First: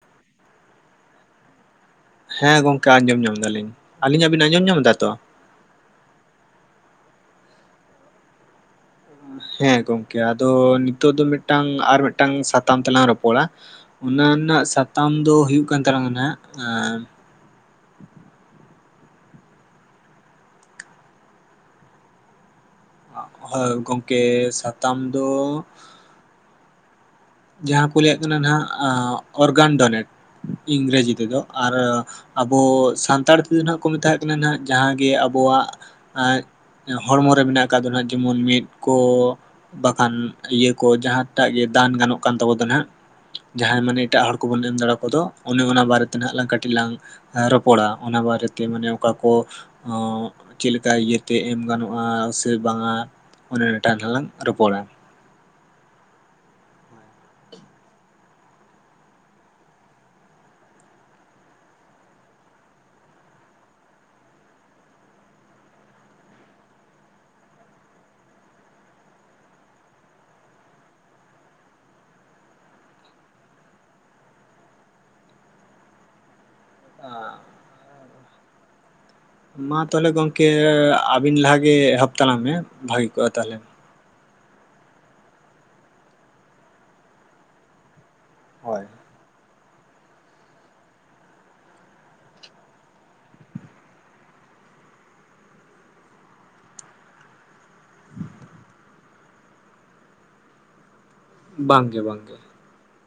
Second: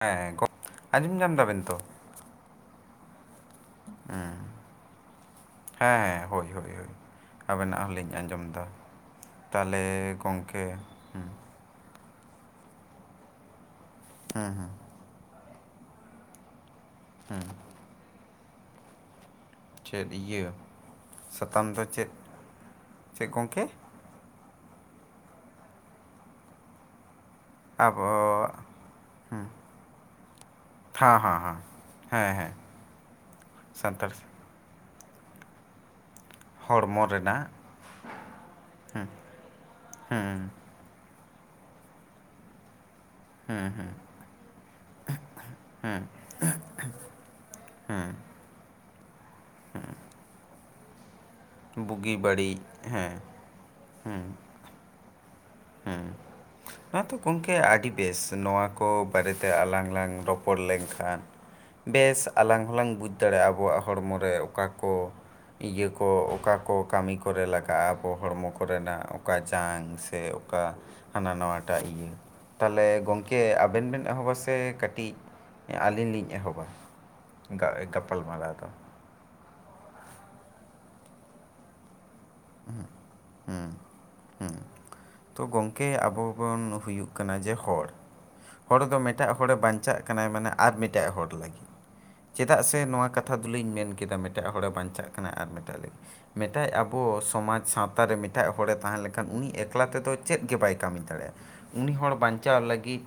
ᱦᱮᱸ ᱜᱚᱜ ᱟᱸᱡᱚᱢ ᱧᱟᱢ ᱮᱫᱟᱵᱮᱱ ᱛᱚ ‌? ᱦᱮᱸ ᱜᱚᱝᱠᱮ ᱟᱸᱡᱚᱢ ᱧᱟᱢ ᱮᱫᱟᱞᱤᱧ ᱾ ᱟᱹᱞᱤᱧᱟᱜ ᱵᱤᱱ ᱟᱸᱡᱚᱢ ᱧᱟᱢ ᱮᱫᱟ ᱛᱚ? ᱦᱮᱸ ᱦᱮᱸ ᱦᱳᱭ ᱦᱳᱭ ᱦᱚᱭ ᱟᱵᱮᱱᱟᱜ ᱦᱚᱞᱤᱧ ᱟᱸᱡᱚᱢ ᱮᱫᱟ ᱾ ᱦᱮᱸ ᱜᱚᱝᱠᱮ ᱟᱫᱚ ᱱᱤᱛᱚᱜ ᱫᱚ ᱦᱩᱸ ᱢᱤᱫ ᱴᱟᱝ ᱟᱨ ᱢᱤᱫᱴᱟᱝ ᱥᱟᱛᱟᱢ ᱛᱮᱞᱟᱝ ᱨᱚᱯᱚᱲᱟ ᱾ ᱚᱱᱟ ᱨᱮᱱᱟᱜ ᱥᱟ ᱛᱟᱢ ᱫᱚ ᱦᱩᱭᱩᱜ ᱠᱟᱱ ᱛᱟᱞᱟᱝᱟ ᱱᱟᱦᱟᱜ ᱟᱸ ᱦᱩᱸ ᱾ ᱪᱮᱫ ᱤᱭᱟᱹ [inaudible] ᱥᱟᱛᱟᱢ ᱫᱚ ᱪᱮᱫ? ᱪᱮᱫ ᱜᱚᱢᱠᱮ ᱦᱳᱭ ᱜᱚᱝᱠᱮ ᱥᱟᱛᱟᱢ ᱫᱚ ᱡᱟᱦᱟᱸ ᱠᱚ ᱟᱵᱚ ᱞᱟᱹᱭᱮᱫ ᱠᱟᱱᱟ ᱱᱟᱦᱟᱜ ᱚᱨᱜᱟᱱ ᱰᱚᱱᱮᱴ ᱤᱝᱨᱮᱡᱤ ᱦᱮᱸ ᱦᱮᱸ ᱛᱮᱫᱚ ᱦᱮᱸ ᱾ ᱟᱨ ᱦᱮᱸ ᱦᱮᱸ ᱟᱵᱚ ᱥᱟᱱᱛᱟᱲ ᱛᱮᱫᱚ ᱱᱟᱦᱟᱜ ᱠᱚ ᱢᱮᱛᱟ ᱥᱟᱱᱛᱟᱲ ᱟᱜ ᱠᱟᱱᱟ ᱱᱟᱦᱟᱜ ᱡᱟᱦᱟᱸ ᱜᱮ ᱟᱵᱚᱣᱟᱜ ᱟᱡ ᱦᱚᱲᱢᱚ ᱨᱮ ᱢᱮᱱᱟᱜ ᱟᱠᱟᱫ ᱫᱚ ᱱᱟᱦᱟᱜ ᱡᱮᱢᱚᱱ ᱢᱮᱫ ᱠᱚ ᱵᱟᱠᱷᱟᱱ ᱤᱭᱟᱹ ᱠᱚ ᱡᱟᱦᱟᱸᱴᱟᱜ ᱜᱮ ᱫᱟᱱ ᱜᱟᱱᱚᱜ ᱠᱟᱱ ᱛᱟᱵᱚ ᱫᱚ ᱱᱟᱦᱟᱜ ᱾ ᱡᱟᱦᱟᱸᱭ ᱢᱟᱱᱮ ᱮᱴᱟᱜ ᱦᱚᱲ ᱠᱚᱵᱚᱱ ᱮᱢ ᱫᱟᱲᱮ ᱟᱠᱚᱫᱚ ᱚᱱᱮ ᱚᱱᱟ ᱵᱟᱨᱮᱛᱮ ᱱᱟᱦᱟᱜ ᱞᱟᱝ ᱠᱟᱹᱴᱤᱡ ᱞᱟᱝ ᱮ ᱨᱚᱯᱚᱲᱟ, ᱚᱱᱟ ᱵᱟᱨᱮᱛᱮ ᱢᱟᱱᱮ ᱚᱠᱟ ᱠᱚ [inaudible] ᱚᱸ ᱪᱮᱫ ᱞᱮᱠᱟ ᱤᱭᱟᱹ ᱛᱮ ᱮᱢ ᱜᱟᱱᱚᱜ-ᱟ ᱵᱩᱜᱤ ᱥᱮ ᱵᱟᱹᱲᱤᱡ ᱵᱟᱝᱟ ᱦᱮᱸ ᱚᱱᱮ ᱚᱱᱟ ᱴᱟᱜ [unintelligible] ᱞᱟᱝ ᱨᱚᱯᱚᱲᱟ ᱾ ᱦᱮᱸ ᱾ ᱦᱮᱸ ᱛᱚ ᱜᱚᱢᱠᱮ ᱟᱹᱰᱤ ᱵᱮᱥ, ᱱᱚᱣᱟ ᱠᱚ ᱵᱟᱨᱮᱛᱮ ᱟᱞᱟᱝ ᱞᱟᱝ ᱨᱚᱯᱚᱲ ᱞᱮᱱᱠᱷᱟᱱ ᱵᱮᱥ ᱟᱞᱟᱝ ᱦᱚᱞᱟᱝ ᱵᱩᱡᱽ ᱫᱟᱲᱮᱭᱟᱜ-ᱟ ᱟᱵᱚᱣᱟᱜ ᱦᱚᱲᱢᱚ ᱨᱮ ᱚᱠᱟ ᱠᱚ ᱤᱭᱟᱹ ᱠᱚ ᱚᱠᱟ ᱠᱚ ᱠᱟᱹᱢᱤ ᱠᱚᱨᱮ ᱞᱟᱜᱟᱜ-ᱟ ᱟᱵᱚ ᱦᱚᱲᱢᱚ ᱠᱚᱨᱮᱱᱟᱜ ᱚᱠᱟ ᱡᱟᱝ ᱥᱮ ᱚᱱᱠᱟ ᱦᱟᱱᱟ ᱱᱟᱣᱟᱴᱟᱜ ᱤᱭᱟᱹ ᱾ ᱛᱟᱦᱚᱞᱮ ᱜᱚᱝᱠᱮ ᱟᱵᱮᱱ ᱵᱮᱱ ᱮᱦᱚᱵᱟ ᱥᱮ ᱠᱟᱹᱴᱤᱡ ᱮᱸ ᱟᱹᱞᱤᱧ ᱞᱤᱧ ᱮᱦᱚᱵᱟ ᱾ [inaudible] ᱜᱟ ᱜᱟᱯᱟᱞᱢᱟᱨᱟᱣ ᱫᱚ ᱾ ᱢᱟ ᱛᱟᱦᱚᱞᱮ ᱜᱚᱝᱠᱮ ᱟᱹᱵᱤᱱ ᱞᱟᱦᱟ ᱜᱮ ᱮᱦᱚᱵ ᱛᱟᱞᱟᱝ ᱢᱮ ᱵᱷᱟᱹᱜᱤ ᱠᱚᱜ-ᱟ ᱛᱟᱦᱚᱞᱮ ᱾ ᱦᱩᱸ ᱾ [inaudible] ᱛᱚ ᱜᱚᱝᱠᱮ ᱟᱵᱚ ᱵᱚᱱ ᱦᱩᱭᱩᱜ ᱠᱟᱱᱟ ᱡᱮ ᱦᱚᱲ ᱾ ᱦᱚᱲ ᱦᱳᱭ ᱫᱚ ᱢᱤᱫᱴᱟᱜ ᱦᱚᱲᱮ ᱵᱟᱧᱪᱟᱜ ᱠᱟᱱᱟᱭ ᱢᱟᱱᱮ ᱟᱨ ᱢᱤᱫᱴᱟᱜ ᱦᱚᱲ ᱞᱟᱹᱜᱤᱫ ᱾ ᱪᱮᱫᱟᱜ ᱥᱮ ᱱᱚᱣᱟ ᱠᱟᱛᱷᱟ ᱫᱚᱞᱤᱧ ᱢᱮᱱ ᱠᱮᱫᱟ ᱢᱮᱴᱟᱜ ᱦᱚᱲᱮ ᱵᱟᱧᱪᱟᱜ ᱠᱟᱱᱟᱭ ᱟᱨ ᱢᱮᱴᱟᱜ ᱞᱟᱹᱜᱤᱫ ᱢᱮᱫᱴᱟᱡ ᱟᱵᱚ ᱥ ᱥᱚᱢᱟᱡᱽ ᱥᱟᱶᱛᱟᱨᱮ ᱢᱤᱫᱴᱟᱜ ᱦᱚᱲᱮ ᱛᱟᱦᱮᱸ ᱞᱮᱠᱷᱟᱱ ᱩᱱᱤ ᱮᱠᱞᱟ ᱛᱮᱫᱚ ᱪᱮᱫ ᱜᱮ ᱵᱟᱭ ᱠᱟᱹᱢᱤ ᱫᱟᱲᱮᱭᱟᱜ-ᱟ ᱾ ᱩᱱᱤ ᱵᱟᱝᱜᱮ ᱦᱚᱲ ᱵᱟᱝᱜᱮ ᱵᱟᱧᱪᱟᱣ ᱞᱟᱹᱜᱤᱫ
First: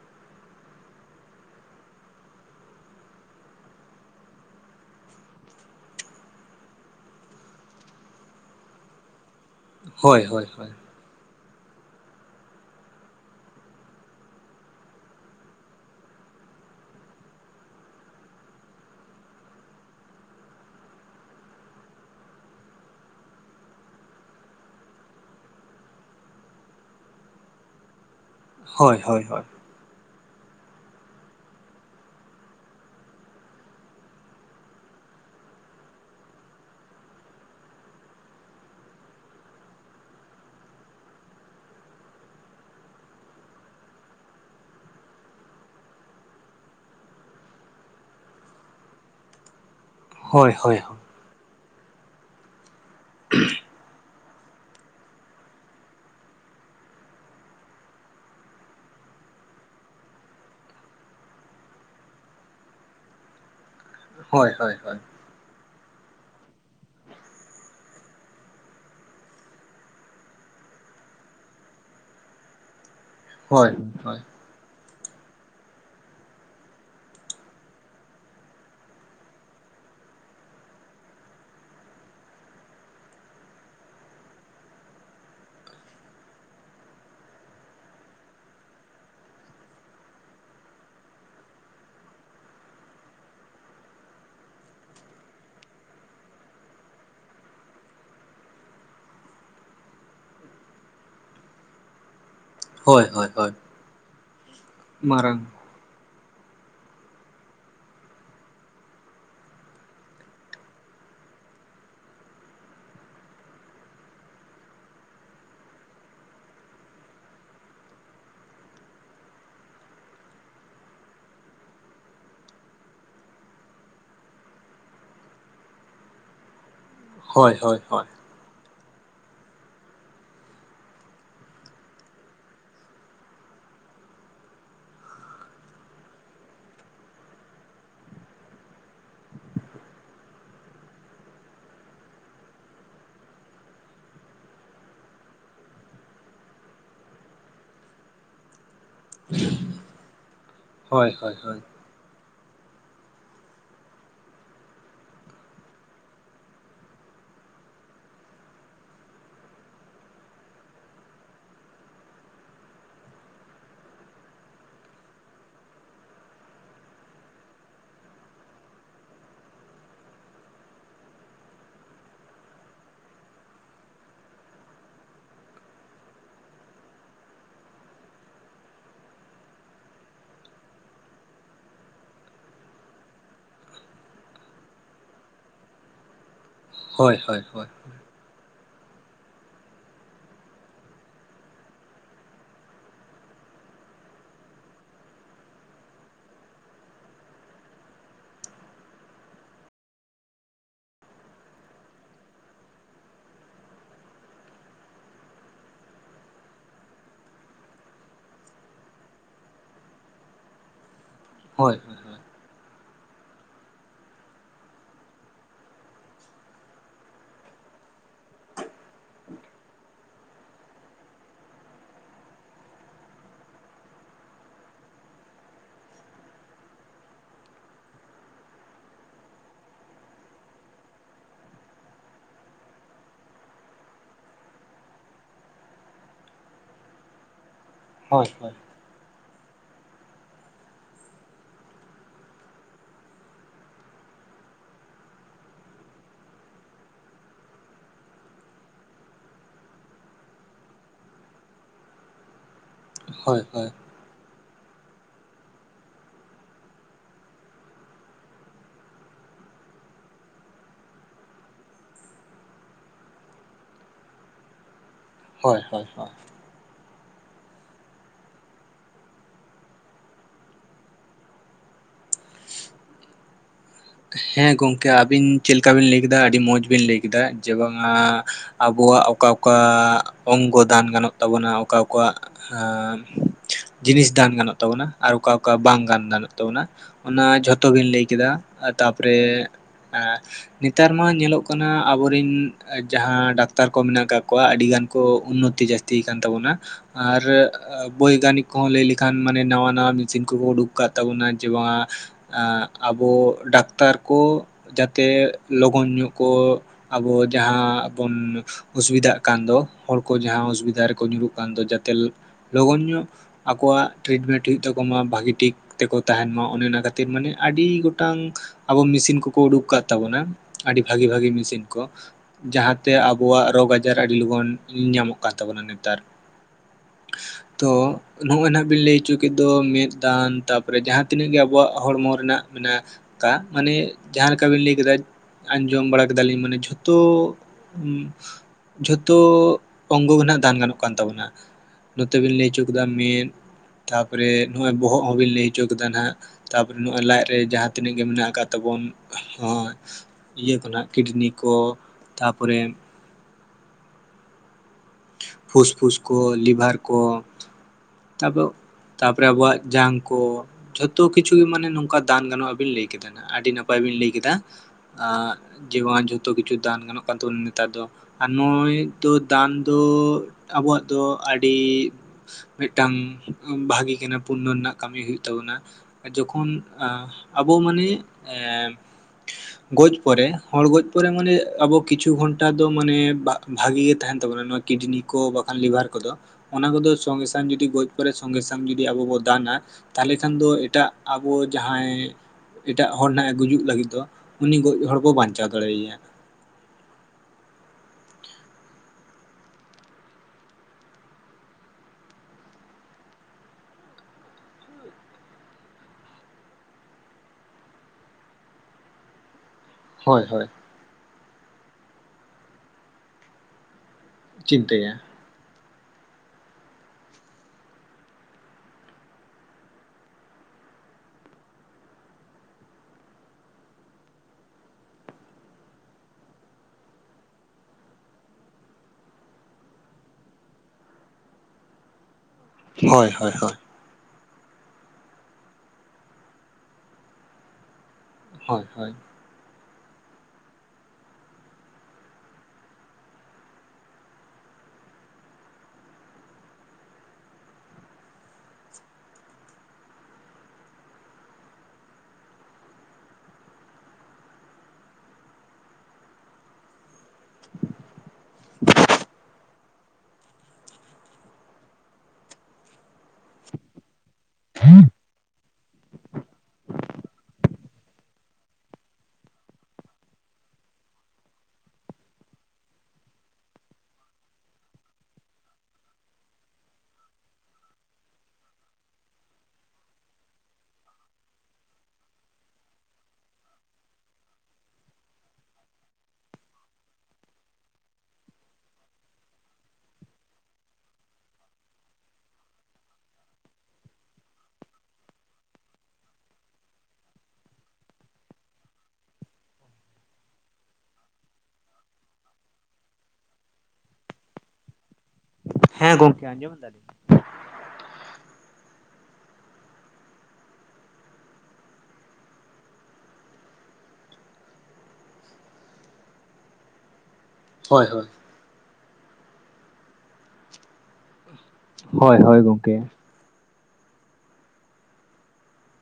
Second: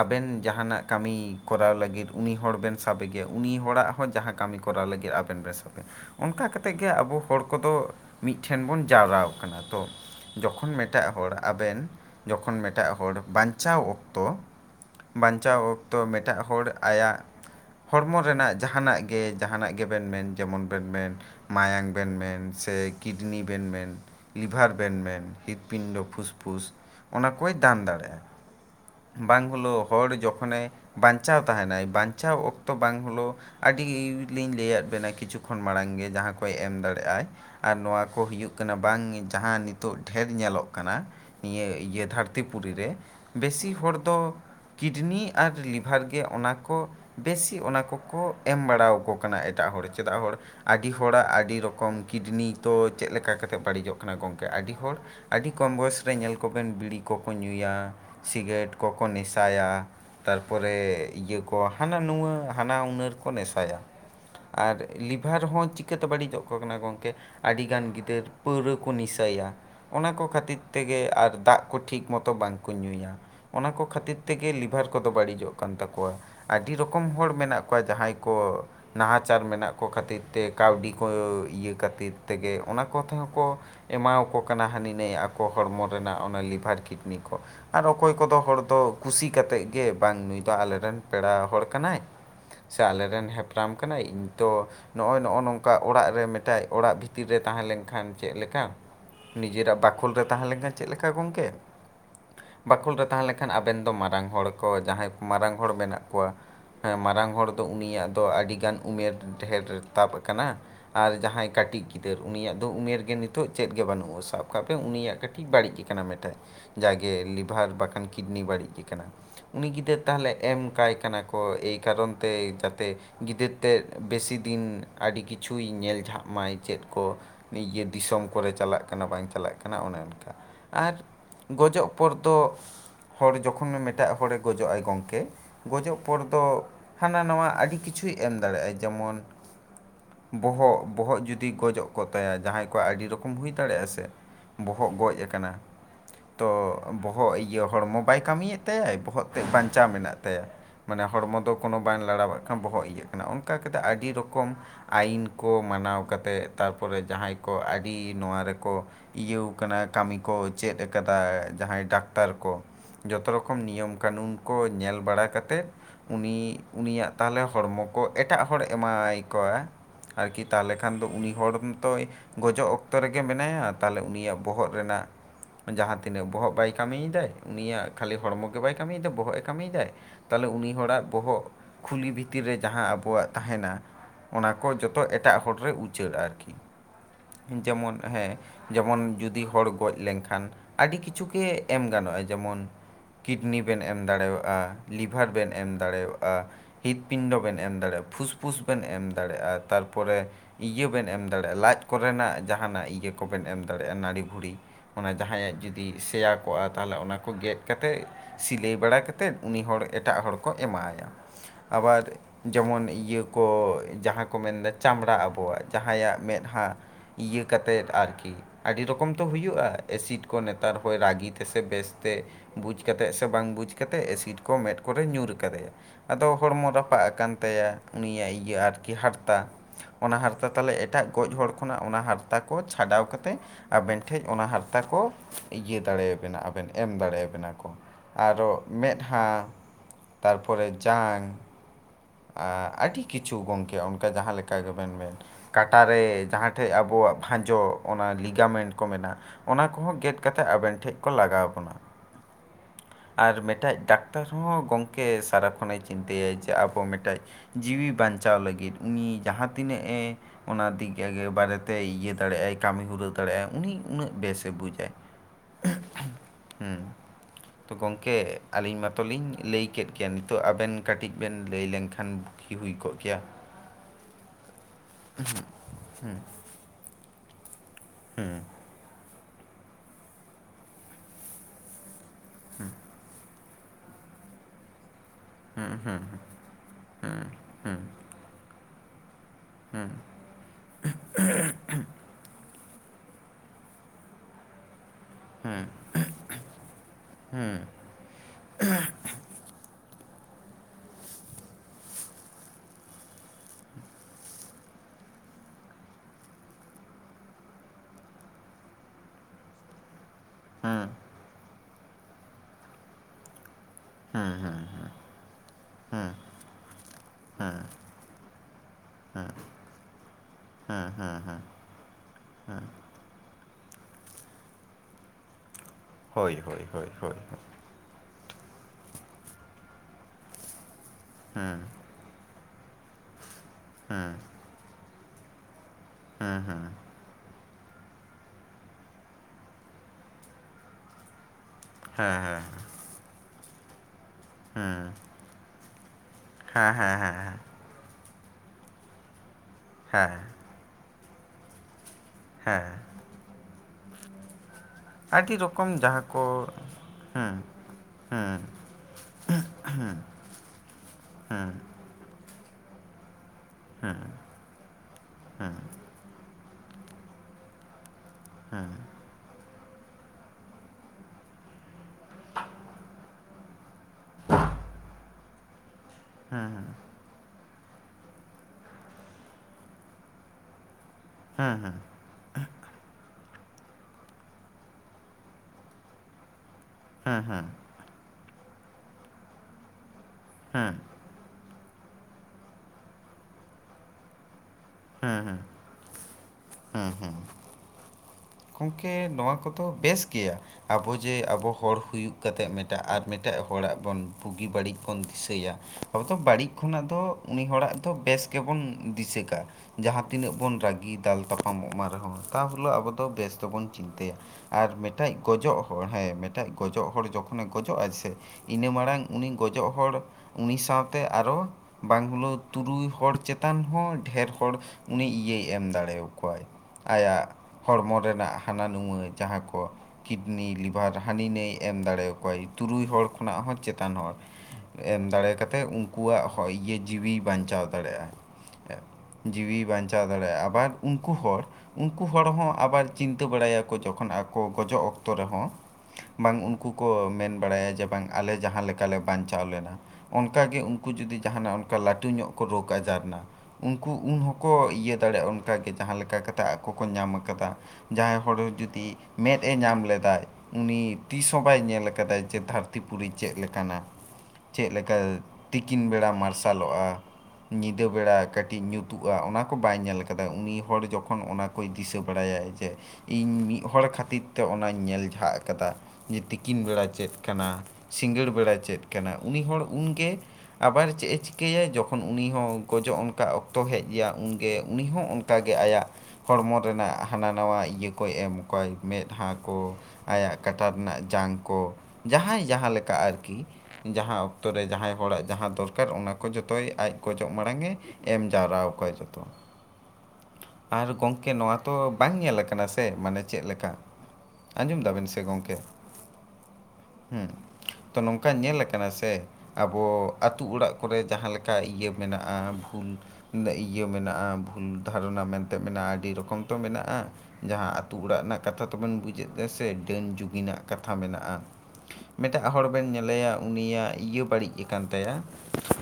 ᱟᱵᱮᱱ ᱡᱟᱦᱟᱱᱟᱜ ᱠᱟᱹᱢᱤ ᱠᱚᱨᱟᱣ ᱞᱟᱹᱜᱤᱫ ᱩᱱᱤ ᱦᱚᱲ ᱵᱮᱱ ᱥᱟᱵᱮ ᱜᱮᱭᱟ ᱾ ᱩᱱᱤ ᱦᱚᱲᱟᱜ ᱦᱚᱸ ᱡᱟᱦᱟᱸ ᱠᱟᱹᱢᱤ ᱠᱚᱨᱟᱣ ᱞᱟᱹᱜᱤᱫ ᱟᱵ ᱮᱱ ᱵᱮᱱ ᱥᱟᱱᱟᱭᱟ ᱾ ᱚᱱᱠᱟ ᱠᱟᱛᱮᱫ ᱜᱮ ᱟᱵᱚ ᱦᱚᱲ ᱠᱚᱫᱚ ᱴᱷᱮᱱ ᱵᱚᱱ ᱡᱟᱣᱨᱟ ᱟᱠᱟᱱᱟ ᱛᱚ ᱦᱳᱭ ᱦᱳᱭ ᱦᱳᱭ ᱡᱚᱠᱷᱚᱱ ᱢᱤᱫ ᱴᱟᱜ ᱦᱚᱲ ᱟᱵᱮᱱ ᱡᱚᱠᱷᱚᱱ ᱢᱤᱫᱴᱟᱜ ᱦᱚᱲ ᱵᱟᱧᱪᱟᱣ ᱚᱠᱛᱚ ᱵᱟᱧᱪᱟᱣ ᱚᱠᱛᱚ ᱢᱤᱫᱴᱟᱜ ᱦᱚᱲ ᱟᱭᱟᱜ ᱦᱚᱲᱢᱚ ᱨᱮᱱᱟᱜ ᱡᱟᱦᱟᱱᱟᱜ ᱜᱮ ᱡᱟᱦᱟᱱᱟᱜ ᱜᱮᱵᱮᱱ ᱢᱮᱱ, ᱡᱮᱢᱚᱱ ᱵᱮᱱ ᱢᱮᱱ ᱢᱟᱭᱟᱝ ᱵᱮᱱ ᱢᱮᱱ ᱥᱮ ᱠᱤᱰᱱᱤ ᱵᱮᱱ ᱢᱮᱱ ᱞᱤᱵᱷᱟᱨ ᱵᱮᱱ ᱢᱮᱱ ᱦᱨᱤᱫᱯᱤᱱᱰᱚ ᱯᱷᱩᱥᱯᱷᱩᱥ ᱚᱱᱟ ᱠᱚᱭ ᱫᱟᱱ ᱫᱟᱲᱮᱭᱟᱜ-ᱟ ᱾ ᱦᱳᱭ ᱦᱳ ᱵᱟᱝ ᱦᱳᱞᱳ ᱦᱚᱲ ᱡᱚᱠᱷᱚᱱᱮ ᱵᱟᱧᱪᱟᱣ ᱛᱟᱦᱮᱱᱟᱭ ᱵᱟᱧᱪᱟᱣ ᱚᱠᱛᱚ ᱵᱟᱝ ᱦᱳᱞᱳ ᱟᱹᱰᱤ ᱜᱤᱞᱤᱧ ᱞᱟᱹᱭᱟᱫ ᱵᱤᱱᱟ ᱠᱤᱪᱷᱩ ᱠᱷᱚᱱ ᱢᱟᱲᱟᱝ ᱜᱮ ᱡᱟᱦᱟᱸ ᱠᱚᱭ ᱮᱢ ᱫᱟᱲᱮᱭᱟᱜ ᱟᱭ ᱾ ᱟᱨ ᱱᱚᱣᱟ ᱠᱚ ᱦᱩᱭᱩᱜ ᱠᱟᱱᱟ ᱵᱟᱝ ᱡᱟᱦᱟᱸ ᱱᱤᱛᱚᱜ ᱰᱷᱮᱨ ᱧᱮᱞᱚᱜ ᱠᱟᱱᱟ ᱱᱤᱭᱟᱹ ᱤᱭᱟᱹ ᱫᱷᱟᱹᱨᱛᱤ ᱯᱩᱨᱩᱨᱤ ᱨᱮ ᱵᱮᱥᱤ ᱦᱚᱲ ᱫᱚ ᱠᱤᱰᱱᱤ ᱟᱨ ᱞᱤᱵᱷᱟᱨ ᱜᱮ ᱚᱱᱟ ᱠᱚ ᱵᱮᱥᱤ ᱚᱱᱟ ᱠᱚᱠᱚ ᱮᱢ ᱵᱟᱲᱟ ᱟᱠᱚ ᱠᱟᱱᱟ ᱮᱴᱟᱜ ᱦᱚᱲ ᱪᱚ ᱪᱮᱫᱟᱜ ᱦᱚᱲ ᱦᱳᱭ ᱦᱳᱭ ᱟᱹᱰᱤ ᱦᱚᱲᱟᱜ ᱟᱹᱰᱤ ᱨᱚᱠᱚᱢ ᱠᱤᱰᱱᱤ ᱛᱚ ᱪᱮᱫ ᱞᱮᱠᱟ ᱠᱟᱛᱮᱫ ᱵᱟᱹᱲᱤᱡᱚᱜ ᱜᱚᱢᱚᱝᱠᱮ ᱟᱹᱰᱤ ᱦᱚᱲ ᱟᱹᱰᱤ ᱠᱚᱢ ᱵᱚᱭᱮᱥ ᱨᱮ ᱧᱮᱞ ᱠᱚᱵᱮᱱ ᱵᱤᱲᱤ ᱠᱚᱠᱚ ᱧᱩᱭᱟ ᱥᱤᱜᱨᱮᱴ ᱠᱚ ᱵᱚᱱ ᱱᱮᱥᱟᱭᱟ᱾ ᱛᱟᱨᱯᱚᱨᱮ ᱤᱭᱟᱹ ᱠᱚ ᱦᱟᱱᱟ ᱱᱩ ᱦᱟᱱᱟ ᱦᱩᱱᱟᱹᱨ ᱠᱚ ᱱᱮᱥᱟᱭᱟ᱾ ᱦᱳᱭ ᱦᱳᱭ ᱟᱨ ᱞᱤᱯ ᱵᱮᱷᱟᱨ ᱨᱮᱦᱚᱸ ᱪᱤᱠᱟᱹᱛᱮ ᱵᱟᱹᱲᱤᱡᱚᱜ ᱟᱠ ᱠᱟᱱᱟ ᱜᱚᱢᱠᱮ ᱟᱹᱰᱤᱜᱟᱱ ᱜᱤᱫᱟᱹᱨ ᱯᱟᱹᱣᱨᱟᱹ ᱠᱚ ᱱᱤᱥᱟᱭᱟ᱾ ᱚᱱᱟᱠᱚ ᱠᱷᱟᱹᱛᱤᱨ ᱛᱮᱜᱮ ᱟᱨ ᱫᱟᱜ ᱠᱚ ᱴᱷᱤᱠ ᱢᱚᱛᱚ ᱵᱟᱝᱠᱚ ᱧᱩᱭᱟ᱾ ᱦᱳᱭ ᱚᱱᱟ ᱠᱚ ᱠᱷᱟᱹᱛᱤᱨ ᱦᱳᱭ ᱛᱮᱜᱮ ᱞᱤᱵᱷᱟᱨ ᱠᱚᱫᱚ ᱵᱟᱹᱲᱤᱡᱚᱜ ᱠᱟᱱ ᱛᱟᱠᱚᱣᱟ᱾ ᱟᱹᱰᱤ ᱨᱚᱠᱚᱢ ᱦᱚᱲ ᱢᱮᱱᱟᱜ ᱠᱚᱣᱟ ᱡᱟᱦᱟᱸᱭ ᱠᱚ ᱱᱟᱦᱟᱪᱟᱨ ᱢᱮᱱᱟᱜ ᱠᱚ ᱠᱷᱟᱹᱛᱤᱨ ᱛᱮ ᱠᱟᱹᱣᱰᱤ ᱠᱚ ᱤᱭᱟᱹ ᱠᱷᱟᱹᱛᱤᱨ ᱛᱮᱜᱮ ᱚᱱᱟ ᱠᱚ ᱛᱮᱦᱚᱸ ᱠᱚ ᱮᱢᱟᱠᱚ ᱠᱟᱱᱟ ᱦᱟᱹᱱᱤ ᱱᱟᱹᱭ ᱟᱠᱚ ᱦᱚᱲᱢᱚ ᱨᱮᱱᱟᱜ ᱚᱱᱟ ᱞᱤᱵᱷᱟᱨ ᱠᱤᱰᱱᱤ ᱠᱚ ᱟᱨ ᱚᱠᱚᱭ ᱠᱚᱫᱚ ᱦᱚᱲ ᱫᱚ ᱠᱩᱥᱤ ᱠᱟᱛᱮᱫ ᱜᱮ ᱵᱟᱝ ᱱᱩᱭ ᱫᱚ ᱟᱞᱮᱨᱮ ᱨᱮᱱ ᱯᱮᱲᱟ ᱦᱚᱲ ᱠᱟᱱᱟᱭ ᱥᱮ ᱟᱞᱮᱨᱮᱱ ᱦᱮᱯᱨᱟᱢ ᱠᱟᱱᱟᱭ ᱤᱧ ᱛᱚ ᱱᱚᱜᱼᱚᱭ ᱱᱚᱜᱼᱚ ᱱᱚᱝᱠᱟ ᱚᱲᱟᱜ ᱨᱮ ᱢᱤᱫᱴᱟᱭ ᱚᱲᱟᱜ ᱵᱷᱤᱛᱤᱨ ᱨᱮ ᱛᱟᱦᱮᱸ ᱞᱮᱱᱠᱷᱟᱱ ᱪᱮᱫ ᱞᱮᱠᱟ ᱱᱤᱡᱮᱨᱟᱜ ᱵᱟᱠᱷᱳᱞ ᱨᱮ ᱛᱟᱦᱮᱸ ᱞᱮᱱᱠᱷᱟᱱ ᱪᱮᱫ ᱞᱮᱠᱟ ᱜᱚᱢᱠᱮ ᱵᱟᱠᱷᱳᱞ ᱦᱳᱭ ᱨᱮ ᱦᱳᱭ ᱛᱟᱦᱮᱸ ᱦᱳᱭ ᱞᱮᱱᱠᱷᱟᱱ ᱟᱵᱮᱱ ᱫᱚ ᱢᱟᱨᱟᱝ ᱦᱚᱲ ᱠᱚ ᱡᱟᱦᱟᱸᱭ ᱠᱚ ᱢᱟᱨᱟᱝ ᱦᱚᱲ ᱢᱮᱱᱟᱜ ᱠᱚᱣᱟ᱾ ᱦᱮᱸ ᱢᱟᱨᱟᱝ ᱦᱚᱲ ᱫᱚ ᱩᱱᱤᱭᱟᱜ ᱫᱚ ᱟᱹᱰᱤ ᱜᱟᱱ ᱩᱢᱮᱨ ᱰᱷᱮᱨ ᱛᱟᱵ ᱟᱠᱟᱱᱟ᱾ ᱟᱨ ᱡᱟᱦᱟᱸᱭ ᱠᱟᱹᱴᱤᱡ ᱜᱤᱫᱟᱹᱨ ᱩᱱᱤᱭᱟᱜ ᱫᱚ ᱩᱢᱮᱨ ᱜᱮ ᱱᱤᱛᱚᱜ ᱪᱮᱫ ᱜᱮ ᱵᱟᱹᱱᱩᱜᱼᱟ ᱥᱟᱵ ᱠᱟᱜ ᱯᱮ ᱩᱱᱤᱭᱟᱜ ᱠᱟᱹᱴᱤᱡ ᱴᱷᱤᱠ ᱵᱟᱹᱲᱤᱡ ᱟᱠᱟᱱᱟ ᱢᱤᱫᱴᱮᱱ ᱡᱟᱜᱮ ᱞᱤᱵᱷᱟᱨ ᱵᱟᱠᱷᱟᱱ ᱠᱤᱰᱱᱤ ᱵᱟᱹᱲᱤᱡ ᱜᱮ ᱟᱠᱟᱱᱟ᱾ ᱩᱱᱤ ᱜᱤᱫᱟᱹᱨ ᱛᱟᱦᱚᱞᱮ ᱮᱢ ᱠᱟᱭ ᱠᱟᱱᱟ ᱠᱚ ᱮᱭ ᱠᱟᱨᱚᱱ ᱛᱮ ᱡᱟᱛᱮ ᱜᱤᱫᱟᱹᱨ ᱛᱮᱫ ᱵᱮᱥᱤ ᱫᱤᱱ ᱟᱹᱰᱤ ᱠᱤᱪᱷᱩᱭ ᱧᱮᱞ ᱡᱷᱟᱜ ᱢᱟᱭ ᱪᱮᱫ ᱠᱚ ᱦᱳᱭ ᱦᱳᱭ ᱱᱤᱡᱮ ᱦᱳᱭ ᱫᱤᱥᱚᱢ ᱠᱚᱨᱮ ᱪᱟᱞᱟᱜ ᱠᱟᱱᱟ ᱵᱟᱝ ᱪᱟᱞᱟᱜ ᱠᱟᱱᱟ ᱚᱱᱮ ᱚᱱᱠᱟ ᱟᱨ ᱜᱚᱡᱚᱜ ᱯᱚᱨ ᱫᱚ ᱦᱚᱲ ᱡᱚᱠᱷᱚᱱ ᱮᱴᱟᱜ ᱦᱚᱲᱮ ᱜᱚᱡᱚᱜᱼ ᱟᱭ ᱜᱚᱢᱠᱮ ᱜᱚᱡᱚᱜ ᱯᱚᱨ ᱫᱚ ᱦᱟᱱᱟ ᱱᱟᱣᱟ ᱟᱹᱰᱤ ᱠᱤᱪᱷᱩᱭ ᱮᱢ ᱫᱟᱲᱮᱭᱟᱜᱼ ᱟᱭ ᱡᱮᱢᱚᱱ ᱵᱚᱦᱚᱜ ᱵᱚᱦᱚᱜ ᱡᱩᱫᱤ ᱜᱚᱡᱚᱜ ᱠᱚᱜ ᱛᱟᱭᱟᱭᱟ ᱡᱟᱦᱟᱸᱭ ᱠᱚᱣᱟᱜ ᱟᱹᱰᱤ ᱨᱚᱠᱚᱢ ᱦᱩᱭ ᱫᱟᱲᱮᱭᱟᱜᱼᱟ ᱥᱮ ᱵᱚᱦᱚᱜ ᱜᱚᱡ ᱟᱠᱟᱱᱟ ᱛᱚ ᱵᱚᱦᱚᱜ ᱤᱭᱟᱹ ᱦᱚᱲᱢᱚ ᱵᱟᱭ ᱠᱟᱹᱢᱤᱭᱮᱫ ᱛᱟᱭᱟ ᱵᱚᱦᱚᱜ ᱛ ᱵᱟᱧᱪᱟᱣ ᱢᱮᱱᱟᱜ ᱛᱟᱭᱟ ᱢᱟᱱᱮ ᱦᱳᱭ ᱦᱳᱭ ᱦᱚᱲᱢᱚ ᱫᱚ ᱦᱳᱭ ᱠᱳᱱᱳ ᱵᱟᱝ ᱞᱟᱲᱟᱣᱟᱜ ᱠᱟᱱᱟ ᱵᱚᱦᱚᱜ ᱤᱭᱟᱹᱜ ᱠᱟᱱᱟ ᱚᱱᱠᱟ ᱠᱟᱛᱮᱮᱫ ᱟᱹᱰᱤ ᱨᱚᱠᱚᱢ ᱟᱹᱤᱱ ᱠᱚ ᱢᱟᱱᱟᱣ ᱠᱟᱛᱮᱫ ᱛᱟᱨᱯᱚᱨᱮ ᱡᱟᱦᱟᱸᱭ ᱠᱚ ᱟᱹᱰᱤ ᱱᱚᱣᱟ ᱨᱮᱠᱚ ᱤᱭᱟᱹᱣ ᱠᱟᱱᱟ ᱠᱟᱹᱢᱤ ᱠᱚ ᱪᱮᱫ ᱠᱟᱫᱟ ᱡᱟᱦᱟᱸᱭ ᱰᱟᱠᱛᱟᱨ ᱠᱚ ᱡᱚᱛᱚ ᱨᱚᱠᱚᱢ ᱱᱤᱭᱚᱢ ᱠᱟᱱᱱᱩᱱ ᱠᱚ ᱧᱮᱞ ᱵᱟᱲᱟ ᱠᱟᱛᱮᱫ ᱩᱱᱤ ᱩᱱᱤᱭᱟᱜ ᱛᱟᱦᱚᱞᱮ ᱦᱚᱲᱢᱚ ᱠᱚ ᱮᱴᱟᱜ ᱦᱚᱲ ᱮᱢᱟᱭ ᱠᱚᱣᱟ ᱟᱨᱠᱤ ᱛᱟᱦᱚᱞᱮ ᱠᱷᱟᱱ ᱫᱚ ᱩᱱᱤ ᱦᱚᱲᱛᱚᱭ ᱜᱚᱡᱚᱜ ᱚᱠᱛᱚ ᱨᱮᱜᱮ ᱢᱮᱱᱟᱭᱟ ᱛᱟᱦᱚᱞᱮ ᱩᱱᱤᱭᱟᱜ ᱵᱚᱦᱚᱜ ᱨᱮᱱᱟᱜ ᱡᱟᱦᱟᱸ ᱛᱤᱱᱟᱹᱜ ᱵᱚᱦᱚᱜ ᱵᱟᱭ ᱠᱟᱹᱢᱤᱭᱮᱫᱟᱭ ᱩᱱᱤᱭᱟᱜ ᱠᱷᱟᱹᱞᱤ ᱦᱚᱲᱢᱚ ᱜᱮ ᱵᱟᱭ ᱠᱟᱹᱢᱤᱭᱮᱫᱟ ᱵᱚᱦᱚᱜ ᱮ ᱠᱟᱹᱢᱤᱭᱮᱫᱟᱭ ᱛᱟᱦᱚᱞᱮ ᱩᱱᱤ ᱦᱚᱲᱟᱜ ᱵᱚᱦᱚᱜ ᱠᱷᱩᱞᱤ ᱵᱷᱤᱛᱤᱨ ᱨᱮ ᱡᱟᱦᱟᱸ ᱟᱵᱚᱣᱟᱜ ᱛᱟᱦᱮᱱᱟ ᱚᱱᱟ ᱠᱚ ᱡᱚᱛᱚ ᱮᱴᱟᱜ ᱦᱚᱲ ᱨᱮ ᱩᱪᱟᱹᱲ ᱟᱨᱠᱤ ᱦᱳᱭ ᱦᱳᱭ ᱦᱳᱭ ᱡᱮᱢᱚᱱ ᱦᱮᱸ ᱡᱮᱢᱚᱱ ᱡᱩᱫᱤ ᱦᱚᱲ ᱜᱚᱡ ᱞᱮᱱᱠᱷᱟᱱ ᱟᱹᱰᱤ ᱠᱤᱪᱷᱩ ᱜᱮ ᱮᱢ ᱜᱟᱱᱚᱜᱼᱟ ᱡᱮᱢᱚᱱ ᱠᱤᱰᱱᱤ ᱵᱮᱱ ᱮᱢ ᱫᱟᱲᱮᱭᱟᱜᱼᱟ ᱞᱤᱵᱷᱟᱨ ᱵᱮᱱ ᱮᱢ ᱫᱟᱲᱮᱭᱟᱜᱼᱟ ᱦᱤᱛᱯᱤᱰᱚ ᱵᱮᱱ ᱮᱢ ᱫᱟᱲᱮᱭᱟᱜᱼᱟ ᱯᱷᱩᱥᱯᱷᱩᱥ ᱵᱮᱱ ᱮᱢ ᱫᱟᱲᱮᱭᱟᱜᱼᱟ ᱛᱟᱨᱯᱚᱨᱮ ᱤᱭᱟᱹ ᱵᱮᱱ ᱮᱢ ᱫᱟᱲᱮᱭᱟᱜᱼᱟ ᱞᱟᱡ ᱠᱚᱨᱮᱱᱟᱜ ᱡᱟᱦᱟᱱᱟᱜ ᱤᱭᱟᱹ ᱠᱚᱵᱮᱱ ᱮᱢ ᱫᱟᱲᱮᱭᱟᱜᱼᱟ ᱱᱟᱹᱲᱤ ᱜᱩᱲᱤ ᱚᱱᱟ ᱡᱟᱦᱟᱸᱭᱟᱜ ᱡᱩᱫᱤ ᱥᱮᱭᱟ ᱠᱚᱜᱼᱟ ᱛᱟᱦᱚᱞᱮ ᱚᱱᱟ ᱠᱚ ᱜᱮᱫ ᱠᱟᱛᱮᱫ ᱥᱤᱞᱟᱹᱭ ᱵᱟᱲᱟ ᱠᱟᱛᱮᱫ ᱩᱱᱤ ᱦᱚᱲ ᱮᱴᱟᱜ ᱦᱚᱲ ᱠᱚ ᱮᱢᱟᱣᱟᱭᱟ ᱦᱳᱭ ᱦᱳᱭ ᱟᱵᱟᱨ᱾ ᱡᱮᱢᱚᱱ ᱤᱭᱟᱹ ᱠᱚ ᱡᱟᱦᱟᱸ ᱠᱚ ᱢᱮᱱᱫᱟ ᱪᱟᱢᱲᱟ ᱟᱵᱚᱣᱟᱜ ᱡᱟᱦᱟᱸᱭᱟᱜ ᱢᱮᱸᱫᱦᱟ᱾ ᱤᱭᱟᱹ ᱠᱟᱛᱮᱫ ᱟᱨᱠᱤ᱾ ᱟᱹᱰᱤ ᱨᱚᱠᱚᱢ ᱛᱚ ᱦᱩᱭᱩᱜᱼᱟ ᱮᱥᱤᱰ ᱠᱚ ᱱᱮᱛᱟᱨ ᱦᱚᱭ ᱨᱟᱹᱜᱤ ᱛᱮᱥᱮ ᱵᱮᱥ᱾ ᱛᱮ ᱵᱩᱡᱽ ᱠᱟ ᱠᱟᱛᱮᱫ ᱥᱮ ᱵᱟᱝ ᱵᱩᱡᱽ ᱠᱟᱛᱮᱫ ᱮᱥᱤᱰ ᱠᱚ ᱢᱮᱫ ᱠᱚᱨᱮ ᱧᱩᱨ ᱠᱟᱫᱟᱭᱟ᱾ ᱟᱫᱚ ᱦᱚᱲᱢᱚ ᱨᱟᱯᱟᱜ ᱟᱠᱟᱱ ᱛᱟᱭᱟ ᱩᱱᱤᱭᱟᱜ ᱤᱭᱟᱹ ᱟᱨᱠᱤ ᱦᱟᱨᱛᱟ᱾ ᱚᱱᱟ ᱦᱟᱨᱛᱟ ᱛᱟᱦᱟᱞᱮ ᱮᱴᱟᱜ ᱜᱚᱡ ᱦᱚᱲ ᱠᱷᱚᱱᱟᱜ ᱚᱱᱟ ᱦᱟᱨᱛᱟ ᱠᱚ ᱪᱷᱟᱰᱟᱣ ᱠᱟ ᱠᱟᱛᱮᱫ᱾ ᱟᱵᱮᱱ ᱴᱷᱮᱱ ᱚᱱᱟ ᱦᱟᱨᱛᱟ ᱠᱚ ᱤᱭᱟᱹ ᱫᱟᱲᱮᱭᱟᱵᱮᱱᱟ ᱟᱵᱮᱱ᱾ ᱮᱢ ᱫᱟᱲᱮᱭᱟᱵᱮᱱᱟ ᱠᱚ ᱦᱳᱭ ᱟᱨᱚ ᱢᱮᱫᱦᱟ ᱛᱟᱨᱯᱚᱨᱮ ᱡᱟᱝ᱾ ᱟᱹᱰᱤ ᱠᱤᱪᱷᱩ ᱜᱚᱢᱠᱮ ᱚᱱᱠᱟ ᱡᱟᱦᱟᱸ ᱞᱮᱠᱟ ᱜᱮᱵᱮᱱ ᱢᱮᱱ᱾ ᱠᱟᱴᱟᱨᱮ ᱡᱟᱦᱟᱸ ᱴᱷᱮᱡ ᱟᱵᱚᱣᱟᱜ ᱵᱷᱟᱡᱚ ᱚᱱᱟ ᱞᱤᱜᱟᱢᱮᱱᱴ ᱠᱚ ᱢᱮ᱾ ᱚᱱᱟ ᱠᱚᱦᱚᱸ ᱜᱮᱫ ᱠᱟᱛᱮᱫ ᱟᱵᱮᱱ ᱴᱷᱮᱱ ᱠᱚ ᱞᱟᱜᱟᱣ᱾ ᱵᱚᱱᱟ ᱟᱨ ᱦᱳᱭ ᱦᱳᱭ ᱢᱤᱫᱴᱟᱭ ᱰᱟᱠᱛᱟᱨ ᱦᱚᱸ ᱜᱚᱝᱠᱮ ᱥᱟᱨᱟᱠᱷᱮ ᱪᱤᱱᱛᱟᱹᱭᱟ ᱡᱮ ᱟᱵᱚ ᱢᱤᱫᱴᱮᱡ᱾ ᱡᱤᱣᱤ ᱵᱟᱧᱪᱟᱣ ᱞᱟᱹᱜᱤᱫ ᱩᱱᱤ ᱡᱟᱦᱟᱸ ᱛᱤᱱᱟᱹᱜᱼᱮ᱾ ᱚᱱᱟ ᱫᱤᱠᱜ ᱫᱤᱭᱮ ᱵᱟᱨᱮᱛᱮ ᱤᱭᱟᱹ ᱫᱟᱲᱮᱭᱟᱜᱼ ᱟᱭ ᱠᱟᱹᱢᱤ ᱦᱩᱨᱟᱹ ᱫᱟᱲᱮᱭᱟᱜᱼ ᱟᱭ ᱩᱱᱤ ᱩᱱᱟᱹᱜ ᱵᱮᱥᱮ ᱵᱩᱡᱟᱭ᱾ ᱦᱳᱭ ᱦᱳᱭ ᱦᱳᱭ᱾ ᱦᱩᱸ᱾ ᱛᱚ ᱜᱚᱢᱠᱮ ᱟᱹᱞᱤᱧ ᱢᱟᱛᱚᱞᱤᱧ ᱞᱟᱹᱭ ᱠᱮᱫ ᱜᱮᱭᱟ ᱱᱤᱛᱚᱜ ᱟᱵᱮᱱ ᱠᱟᱹᱴᱤᱡ ᱵᱮᱱ ᱞᱟᱹᱭ ᱞᱮᱱᱠᱷᱟᱱ᱾ ᱤ ᱦᱩᱭ ᱠᱚᱜ ᱠᱮᱭᱟ᱾ ᱦᱮᱸ ᱜᱚᱢᱠᱮ ᱟᱵᱤᱱ ᱪᱮᱫ ᱞᱮᱠᱟ ᱵᱤᱱ ᱞᱟᱹᱭᱠᱮᱫᱟ ᱟᱹᱰᱤ ᱢᱚᱸᱡᱽ ᱵᱤᱱ ᱞᱟᱹᱭ ᱠᱮᱫᱟ᱾ ᱡᱮ ᱵᱟᱝᱟ ᱟᱵᱚᱣᱟᱜ ᱚᱠᱟ ᱚᱠᱟ ᱚᱝᱜᱚ ᱫᱟᱱ ᱜᱟᱱᱚᱜ ᱛᱟᱵᱚᱱᱟ ᱚᱠᱟᱠᱟ᱾ ᱡᱤᱱᱤᱥ ᱫᱟᱱ ᱜᱟᱱᱚᱜ ᱛᱟᱵᱚᱱᱟ ᱟᱨ ᱚᱠᱟ ᱚᱠᱟ ᱵᱟᱝ ᱜᱟᱱ ᱜᱟᱱᱚᱜ ᱛᱟᱵᱚᱱᱟ᱾ ᱚᱱᱟ ᱡᱷᱚᱛᱚᱜᱤᱧ ᱞᱟᱹᱭ ᱠᱮᱫᱟ᱾ ᱛᱟᱯᱚᱨᱮ ᱱᱮᱛᱟᱨ ᱢᱟ ᱧᱮᱞᱚᱜ ᱠᱟᱱᱟ ᱟᱵᱚᱨᱤᱱ᱾ ᱡᱟᱦᱟᱸ ᱰᱟᱠᱛᱟᱨ ᱠᱚ ᱢᱮᱱᱟᱜ ᱟᱠᱟᱫ ᱠᱚᱣᱟ ᱟᱹᱰᱤ ᱜᱟᱱ᱾ ᱩᱱᱱᱚᱛᱤ ᱡᱟᱥᱤ ᱟᱠᱟᱱ ᱛᱟᱵᱚᱱᱟ ᱟᱨ ᱵᱳᱭᱜᱟᱱᱤᱠ᱾ ᱠᱚᱦᱚᱸ ᱞᱟᱹᱭ ᱞᱮᱠᱷᱟᱱ ᱢᱟᱱᱮ ᱱᱟᱣᱟ ᱱᱟᱣᱟ ᱢᱮᱥᱤᱱ ᱠᱚᱠᱚ ᱩᱰᱩᱠ ᱟᱠᱟᱫ ᱛᱟᱵᱚᱱᱟ ᱡᱮ ᱵᱟᱝᱟ ᱟᱵᱚ᱾ ᱰᱟᱠᱛᱟᱨ ᱠᱩ᱾ ᱡᱟᱛᱮ ᱞᱚᱜᱚᱱ ᱧᱚᱜ ᱠᱚ ᱟᱵᱚ ᱡᱟᱦᱟᱸ ᱵᱚᱱ᱾ ᱚᱥᱩᱵᱤᱫᱷᱟᱜ ᱠᱟᱱ ᱫᱚ᱾ ᱦᱚᱲ ᱠᱚ ᱡᱟᱦᱟᱸ ᱚᱥᱩᱵᱤᱫᱷᱟ ᱨᱮᱠᱚ ᱧᱩᱨᱩᱜ ᱠᱟᱱ ᱫᱚ ᱡᱟᱛᱮ ᱞᱚᱜᱚᱱ ᱧᱚᱜ ᱟᱠᱚᱣᱟᱜ᱾ ᱴᱨᱤᱴᱢᱮᱱᱴ ᱦᱩᱭᱩᱜ ᱛᱟᱠᱚᱢ ᱢᱟ ᱵᱷᱟᱜᱤ ᱴᱷᱤᱠ ᱛᱮᱠᱚ ᱛᱟᱦᱮᱱ ᱢᱟ ᱚᱱᱮ ᱚᱱᱟ ᱠᱷᱟᱹᱛᱤᱨ ᱢᱟᱱᱮ ᱟᱹᱰᱤ ᱜᱚᱴ᱾ ᱢᱤᱫᱴᱟᱝ ᱟᱵᱚ ᱢᱮᱥᱤᱱ ᱠᱚᱠᱚ ᱩᱰᱩᱠ ᱟᱠᱟᱟᱜ ᱛᱟᱵᱚᱱᱟ ᱟᱹᱰᱤ ᱵᱷᱟᱜᱤ ᱵᱷᱟᱜᱤ ᱢᱮᱥᱤᱱ ᱠᱚ᱾ ᱡᱟᱦᱟᱸᱛᱮ ᱟᱵᱚᱣᱟᱜ ᱨᱳᱜᱽ ᱟᱡᱟᱨ ᱟᱹᱰᱤ ᱞᱚᱜᱚᱱ ᱣᱤᱧᱟᱢᱚᱜ ᱠᱟᱱ ᱛᱟᱵᱚᱱᱟ ᱾ ᱦᱳᱭ ᱦᱳᱭ ᱦᱳᱭ ᱦᱳᱭ [unintelligible] ᱛᱚ ᱱᱚᱜᱼᱚᱭ ᱱᱟᱦᱟᱜ ᱵᱮᱤᱱ ᱞᱟᱹᱭ ᱦᱪᱚ ᱠᱮᱫ ᱫᱚ ᱢᱮᱫ ᱫᱟᱱ ᱛᱟᱯᱚᱨᱮ ᱡᱟᱦᱟᱸ ᱛᱤᱱᱟᱹᱜ ᱜᱮ ᱦᱮᱸ ᱟᱵᱚᱣᱟᱜ ᱦᱚᱲᱢᱚ ᱨᱮᱱᱟᱜ᱾ ᱢᱮ ᱠᱟ ᱢᱟᱱᱮ ᱡᱟᱦᱟᱸ ᱞᱮᱠᱟ ᱵᱤᱱ ᱞᱟᱹᱭ ᱠᱮᱫᱟ ᱟᱸᱡᱚᱢ ᱵᱟᱲᱟ ᱠᱮᱫᱟᱞᱤᱧ ᱢᱟᱱᱮ ᱡᱷᱚᱛᱚ᱾ ᱛᱚ ᱡᱷᱚᱛᱚ ᱚᱝᱜᱚ ᱜᱮ ᱱᱟᱜ ᱫᱟᱱ ᱜᱟᱱᱚᱜ ᱠᱟᱱ ᱛᱟᱵᱚᱱᱟ᱾ ᱱᱚᱛᱮ ᱵᱤᱱ ᱞᱟᱹᱭ ᱦᱚᱪᱚ ᱠᱮᱫᱟ ᱢᱮᱫ᱾ ᱛᱟᱯᱚᱨᱮ ᱱᱚᱜᱚᱭ ᱵᱚᱦᱚᱜ ᱦᱚᱸᱵᱤᱱ ᱞᱟᱹᱭ ᱦᱚᱪᱚ ᱠᱮᱫᱟ ᱱᱟᱦᱟᱜ ᱛᱟᱯᱚᱨᱮ ᱱᱚᱜᱚᱭ ᱞᱟᱡ ᱨᱮ ᱡᱟᱦᱟᱸ᱾ ᱛᱤᱱᱟᱹᱜ ᱜᱮ ᱢᱮᱱᱟᱜ ᱟᱠᱟᱫ ᱛᱟᱵᱚᱱ ᱦᱚ᱾ ᱦᱮᱸ᱾ ᱤᱭᱟᱹ ᱠᱚᱱᱟᱜ ᱠᱤᱰᱱᱤ ᱠᱚ ᱛᱟᱯᱚᱨᱮ᱾ ᱦᱮᱸ ᱟᱹᱰᱤ ᱨᱚᱠᱚᱢ ᱯᱷᱩᱥᱯᱷᱩᱥ ᱡᱟᱦᱟᱸ ᱠᱚ ᱞᱤᱵᱷᱟᱨ ᱠᱚ᱾ ᱦᱩᱸ ᱦᱩᱸ ᱟᱫᱚ ᱛᱟᱯᱚᱨᱮ ᱟᱵᱚᱣᱟᱜ ᱡᱟᱝ ᱠᱚ ᱡᱷᱚᱛᱚ ᱠᱤᱪᱷᱩ ᱢᱟᱱᱮ ᱱᱚᱝ᱾ ᱚᱝᱠᱟ ᱫᱟᱱ ᱜᱟᱱᱚᱜᱼᱟ ᱵᱤᱱ ᱞᱟᱹᱭ ᱠᱮᱫᱟ ᱱᱟᱦᱚᱜ ᱟᱹᱰᱤ ᱱᱟᱯᱟᱭ ᱵᱤᱱ ᱞᱟᱹᱭ ᱠᱮᱫᱟ ᱾ ᱟᱸᱜ ᱡᱮ ᱵᱟᱝ ᱡᱚᱛᱚ ᱠᱤᱪᱷᱩ ᱫᱟᱱ ᱜᱟᱱᱚᱜ ᱠᱟᱱ ᱛᱟᱵᱚᱱᱟ ᱱᱮᱛᱟᱨ ᱫᱚ, ᱟᱨ ᱱᱩᱭ ᱛᱚ ᱫᱟᱱ ᱫᱚ ᱟᱵᱚᱣᱟᱜ ᱫᱚ ᱟᱹᱰᱤ ᱢᱤᱫᱴᱟᱝ ᱵᱷᱟᱜᱮ ᱠᱟᱱᱟ ᱯᱩᱱᱱᱚ ᱱᱟᱜ ᱠᱟᱹᱢᱤ ᱦᱩᱭᱩᱜ ᱛᱟᱵᱚᱱᱟ, ᱡᱚᱠᱷᱚᱱ ᱟᱸ ᱟᱵᱚ ᱢᱟᱱᱮ ᱮᱸᱻ ᱜᱚᱡ ᱯᱚᱨᱮ ᱦᱚᱲ ᱜᱚᱡ ᱯᱚᱨᱮ ᱢᱟᱱᱮ ᱟᱵᱚ ᱠᱤᱪᱷᱩ ᱜᱷᱚᱱᱴᱟ ᱫᱚ ᱢᱟᱱᱮ ᱵᱷᱟ-ᱵᱷᱟᱜᱮ ᱜᱮ ᱛᱟᱦᱮᱱ ᱛᱟᱵᱚᱱᱟ ᱱᱚᱣᱟ ᱠᱤᱰᱱᱤ ᱠᱚ ᱵᱟᱠᱷᱟᱱ ᱞᱤᱵᱷᱟᱨ ᱠᱚᱫᱚ ᱚᱱᱟ ᱠᱚᱫᱚ ᱥᱚᱝᱜᱮ ᱥᱟᱝ ᱡᱩᱫᱤ ᱜᱚᱡ ᱯᱚᱨᱮ ᱥᱚᱝᱜᱮ ᱥᱟᱝ ᱡᱩᱫᱤ ᱟᱵᱚ ᱵᱚᱱ ᱫᱟᱱᱟ, ᱛᱟᱦᱚᱞᱮ ᱠᱷᱟᱱ ᱫᱚ ᱦᱩᱸ ᱮᱴᱟᱜ ᱟᱵᱚ ᱡᱟᱦᱟᱸᱭ ᱮᱴᱟᱜ ᱦᱚᱲ ᱱᱟᱦᱟᱜ ᱮ ᱜᱩᱡᱩᱜ ᱞᱟᱹᱜᱤᱫ ᱫᱚ ᱩᱱᱤ ᱜᱚᱡ ᱦᱚᱲ ᱠᱚ ᱵᱟᱧᱪᱟᱣ ᱫᱟᱲᱮᱭᱟᱭᱟ ᱾ ᱦᱩᱸ ᱦᱩᱸ ᱾ ᱜᱚᱝᱠᱮ ᱱᱚᱣᱟ ᱠᱚᱫᱚ ᱵᱮᱥ ᱜᱮᱭᱟ ᱾ ᱟᱵᱚ ᱡᱮ ᱟᱵᱚ ᱦᱚᱲ ᱦᱩᱭᱩᱜ ᱠᱟᱛᱮᱜ ᱢᱤᱴᱟ ᱟᱨ ᱢᱤᱫᱴᱟ ᱦᱚᱲᱟᱜ ᱵᱚᱱ ᱵᱩᱜᱤ ᱵᱟᱹᱲᱤᱡ ᱵᱚᱱ ᱫᱤᱥᱟᱹᱭᱟ ᱾ ᱟᱵᱚ ᱫᱚ ᱵᱟᱹᱲᱤᱡ ᱠᱷᱚᱱᱟᱜ ᱫᱚ ᱩᱱᱤ ᱦᱚᱲᱟᱜ ᱫᱚ ᱵᱮᱥ ᱜᱮᱵᱚᱱ ᱫᱤᱥᱟᱹᱠᱟᱜᱼᱟ ᱾ ᱡᱟᱦᱟᱸ ᱦᱳᱭ ᱛᱤᱱᱟᱹᱜ ᱦᱳᱭ ᱵᱚᱱ ᱨᱟᱹᱜᱤ ᱫᱟᱞ ᱛᱟᱯᱟᱢᱚᱜ ᱢᱟ ᱨᱮᱦᱚᱸ ᱛᱟ ᱦᱤᱞᱳ ᱟᱵᱚ ᱵᱮᱥ ᱫᱚᱵᱚᱱ ᱪᱤᱱᱛᱟᱹᱭᱟ ᱾ ᱟᱨ ᱪᱤᱱᱛᱟᱹᱭᱟ ᱢᱤᱫᱴᱮᱡ ᱜᱚᱡᱚᱜ ᱦᱚᱲ ᱦᱮᱸ ᱢᱤᱫᱴᱮᱡ ᱜᱚᱡᱚᱜ ᱦᱚᱲ ᱡᱚᱠᱷᱚᱱᱮ ᱜᱚᱡᱚᱜᱟᱭ ᱥᱮ ᱤᱱᱟᱹ ᱢᱟᱲᱟᱝ ᱩᱱᱤ ᱜᱚᱡᱚᱜ ᱦᱚᱲ ᱩᱱᱤ ᱥᱟᱶᱛᱮ ᱟᱨᱚ ᱵᱟᱝ ᱦᱳᱞᱳᱣ ᱛᱩᱨᱩᱭ ᱦᱚᱲ ᱪᱮᱛᱟᱱ ᱦᱚᱸ ᱰᱷᱮᱨ ᱦᱚᱲ ᱩᱱᱤ ᱤᱭᱟᱹᱭ ᱮᱢ ᱫᱟᱲᱮ ᱟᱠᱚᱣᱟᱭ ᱾ ᱟᱭᱟᱜ ᱦᱚᱲᱢᱚ ᱨᱮᱱᱟᱜ ᱦᱟᱱᱟ ᱱᱩᱣᱟᱹ ᱡᱟᱦᱟᱸ ᱠᱚ ᱠᱤᱰᱱᱤ, ᱞᱤᱵᱷᱟᱨ ᱦᱟᱹᱱᱤ ᱱᱟᱹᱭ ᱮᱢ ᱫᱟᱲᱮ ᱟᱠᱚᱣᱟᱭ ᱾ ᱛᱩᱨᱩᱭ ᱦᱚᱲ ᱦᱳᱭ ᱦᱳᱭ ᱠᱷᱚᱱᱟᱜ ᱦᱳᱭ ᱦᱚᱸ ᱪᱮ ᱛᱟᱱ ᱦᱚᱲ ᱮᱢ ᱫᱟᱲᱮ ᱠᱟᱛᱮ ᱩᱱᱠᱩᱣᱟᱜ ᱦᱚ ᱤᱭᱟᱹ ᱡᱤᱣᱤᱭ ᱵᱟᱧᱪᱟᱣ ᱫᱟᱲᱮᱭᱟᱜᱼᱟ ᱾ ᱦᱳᱭ ᱦᱳᱭ ᱾ ᱡᱤᱣᱤ ᱵᱟᱧᱪᱟᱣ ᱫᱟᱲᱮᱭᱟᱜᱼᱟ ᱟᱵᱟᱨ ᱩᱱᱠᱩ ᱦᱚᱲ ᱩᱱᱠᱩ ᱦᱚᱲ ᱦᱚᱸ ᱟᱵᱟᱨ ᱪᱤᱱᱛᱟᱹ ᱵᱟᱲᱟᱭᱟᱠᱚ ᱡᱚᱠᱷᱚᱱ ᱟᱠᱚ ᱜᱚᱡᱚᱜ ᱚᱠᱛᱚ ᱨᱮᱦᱚᱸ ᱵᱟᱝ ᱩᱝᱠᱩ ᱠᱚ ᱢᱮᱱ ᱵᱟᱲᱟᱭᱟ ᱡᱮ ᱵᱟᱝ ᱟᱞᱮ ᱡᱟᱦᱟᱸ ᱞᱮᱠᱟᱞᱮ ᱵᱟᱧᱪᱟᱣ ᱞᱮᱱᱟ, ᱚᱝᱠᱟ ᱜᱮ ᱩᱝᱠᱩ ᱡᱩᱫᱤ ᱡᱟᱦᱟᱱᱟᱜ ᱚᱝᱠᱟ ᱞᱟᱹᱴᱩ ᱧᱚᱜ ᱠᱚ ᱨᱳᱜᱽ ᱟᱡᱟᱨᱱᱟ, ᱩᱝᱠᱩ ᱩᱱ ᱦᱚᱸᱠᱚ ᱤᱭᱟᱹ ᱫᱟᱲᱮᱭᱟᱜᱼᱟ ᱚᱱᱠᱟᱜᱮ ᱡᱟᱦᱟᱸ ᱞᱮᱠᱟ ᱠᱟᱛᱮᱫ ᱟᱠᱚ ᱠᱚ ᱧᱟᱢ ᱠᱟᱫ ᱾ ᱡᱟᱦᱟᱸᱭ ᱦᱚᱲ ᱡᱩᱫᱤ ᱢᱮᱫ ᱮ ᱧᱟᱢ ᱞᱮᱫᱟᱭ ᱩᱱᱤ ᱛᱤᱥᱦᱚᱸ ᱵᱟᱭ ᱧᱮᱞ ᱟᱠᱟᱫᱟ ᱡᱮ ᱫᱷᱟᱹᱨᱛᱤ ᱯᱩᱨᱤ ᱪᱮᱫ ᱞᱮᱠᱟᱱᱟ? ᱪᱮᱫ ᱞᱮᱠᱟ ᱛᱤᱠᱤᱱ ᱵᱮᱲᱟ ᱢᱟᱨᱥᱟᱞᱚᱜᱼᱟ? ᱧᱤᱫᱟᱹ ᱵᱮᱲᱟ ᱠᱟᱹᱴᱤᱡ ᱧᱩᱛᱩᱜᱼᱟ ᱚᱱᱟ ᱠᱚ ᱵᱟᱭ ᱧᱮᱞ ᱟᱠᱟᱫᱟ, ᱩᱱᱤ ᱦᱚᱲ ᱡᱚᱠᱷᱚᱱ ᱚᱱᱟ ᱠᱚᱭ ᱫᱤᱥᱟᱹ ᱵᱟᱲᱟᱭᱟᱭ ᱡᱮ ᱤᱧ ᱢᱤᱫ ᱦᱚᱲ ᱠᱷᱟᱹᱛᱤᱨ ᱛᱮ ᱚᱱᱟᱧ ᱧᱮᱞ ᱡᱷᱟᱜ ᱟᱠᱟᱫᱟ ᱾ ᱡᱮ ᱛᱤᱠᱤᱱ ᱵᱮᱲᱟ ᱪᱮᱫ ᱠᱟᱱᱟ! ᱥᱤᱸᱜᱟᱹᱲ ᱵᱮᱲᱟ ᱪᱮᱫ ᱠᱟᱱᱟ! ᱩᱱᱤ ᱦᱚᱲ ᱩᱱᱜᱮ ᱟᱵᱟᱨ ᱪᱮᱫᱼᱮ ᱪᱤᱠᱟᱹᱭᱟ ᱡᱚᱠᱷᱚᱱ ᱩᱱᱤ ᱦᱚᱸ ᱜᱚᱡᱚᱜ ᱚᱝᱠᱟ ᱚᱠᱛᱚ ᱦᱮᱡᱮᱭᱟ ᱩᱱᱜᱮ ᱩᱱᱤ ᱦᱚᱸ ᱚᱱ ᱠᱟᱜᱮ ᱟᱭᱟᱜ ᱦᱚᱲᱢᱚ ᱨᱮᱱᱟᱜ ᱦᱟᱱᱟ ᱱᱟᱣᱟ ᱤᱭᱟᱹ ᱠᱚᱭ ᱮᱢ ᱠᱚᱣᱟᱭ ᱢᱮᱫᱦᱟ ᱠᱚ ᱟᱭᱟᱜ ᱠᱟᱴᱟ ᱨᱮᱱᱟᱜ ᱡᱟᱝ ᱠᱚ ᱾ ᱡᱟᱦᱟᱸᱭ ᱡᱟᱦᱟᱸ ᱞᱮᱠᱟ ᱟᱨᱠᱤ ᱾ ᱡᱟᱦᱟᱸ ᱚᱠᱛᱚ ᱨᱮ ᱡᱟᱦᱟᱸᱭ ᱦᱚᱲᱟᱜ ᱡᱟᱦᱟᱸ ᱫᱚᱨᱠᱟᱨ ᱚᱱᱟ ᱠᱚ ᱡᱚᱛᱚᱭ ᱟᱡ ᱜᱚᱡᱚᱜ ᱢᱟᱲᱟᱝᱮ ᱮᱢ ᱡᱟᱣᱨᱟ ᱟᱠᱚᱣᱟᱭ ᱡᱚᱛᱚ ᱾ ᱟᱨ ᱜᱚᱝᱠᱮ ᱱᱚᱣᱟ ᱛᱚ ᱵᱟᱝ ᱧᱮᱞ ᱟᱠᱟᱱᱟ ᱥᱮ ᱢᱟᱱᱮ ᱪᱮᱫ ᱞᱮᱠᱟ? ᱟᱸᱡᱚᱢ ᱫᱟᱵᱮᱱ ᱥᱮ ᱜᱚᱝ ᱦᱮᱸ ᱜᱚᱢᱠᱮ ᱟᱸᱡᱚᱢ ᱫᱟᱞᱤᱧ ᱾ ᱦᱩᱸ, ᱛᱚ ᱱᱚᱝᱠᱟ ᱧᱮᱞ ᱟᱠᱟᱱᱟ ᱥᱮ ᱟᱵᱚ ᱟᱹᱛᱩ ᱚᱲᱟᱜ ᱠᱚᱨᱮ ᱡᱟᱦᱟᱸ ᱞᱮᱠᱟ ᱤᱭᱟᱹ ᱢᱮᱱᱟᱜᱼᱟ ᱵᱷᱩᱞ᱾ ᱤᱭᱟᱹ ᱢᱮᱱᱟᱜᱼᱟ ᱵᱷᱩᱞ ᱫᱷᱟᱨᱚᱱᱟ ᱢᱮᱱᱛᱮ ᱢᱮᱱᱟᱜᱼᱟ ᱟᱹᱰᱤ ᱨᱚᱠᱚᱢ ᱛᱚ ᱢᱮᱱᱟᱜᱼᱟ᱾ ᱟᱜ ᱡᱟᱸᱦᱟ ᱦᱳᱭ ᱟᱛᱳ ᱦᱳᱭ ᱚᱲᱟᱜ ᱨᱮᱱᱟᱜ ᱠᱟᱛᱷᱟ ᱛᱚᱵᱮᱱ ᱵᱩᱡᱮᱫ ᱫᱟ ᱥᱮ ᱰᱟᱹᱱ ᱡᱩᱜᱤᱱᱟᱜ ᱠᱟᱛᱷᱟ ᱢᱮᱱᱟᱜᱼᱟ᱾ ᱦᱳᱭ ᱦᱳᱭ ᱢᱤᱴᱟᱜ ᱦᱚᱲ ᱜᱚᱝᱠᱮ ᱵᱮᱱ ᱧᱮᱞᱮᱭᱟ ᱩᱱᱤᱭᱟᱜ ᱤᱭᱟᱹ ᱵᱟᱹᱲᱤᱡ ᱟᱠᱟᱱ ᱛᱟᱭᱟ,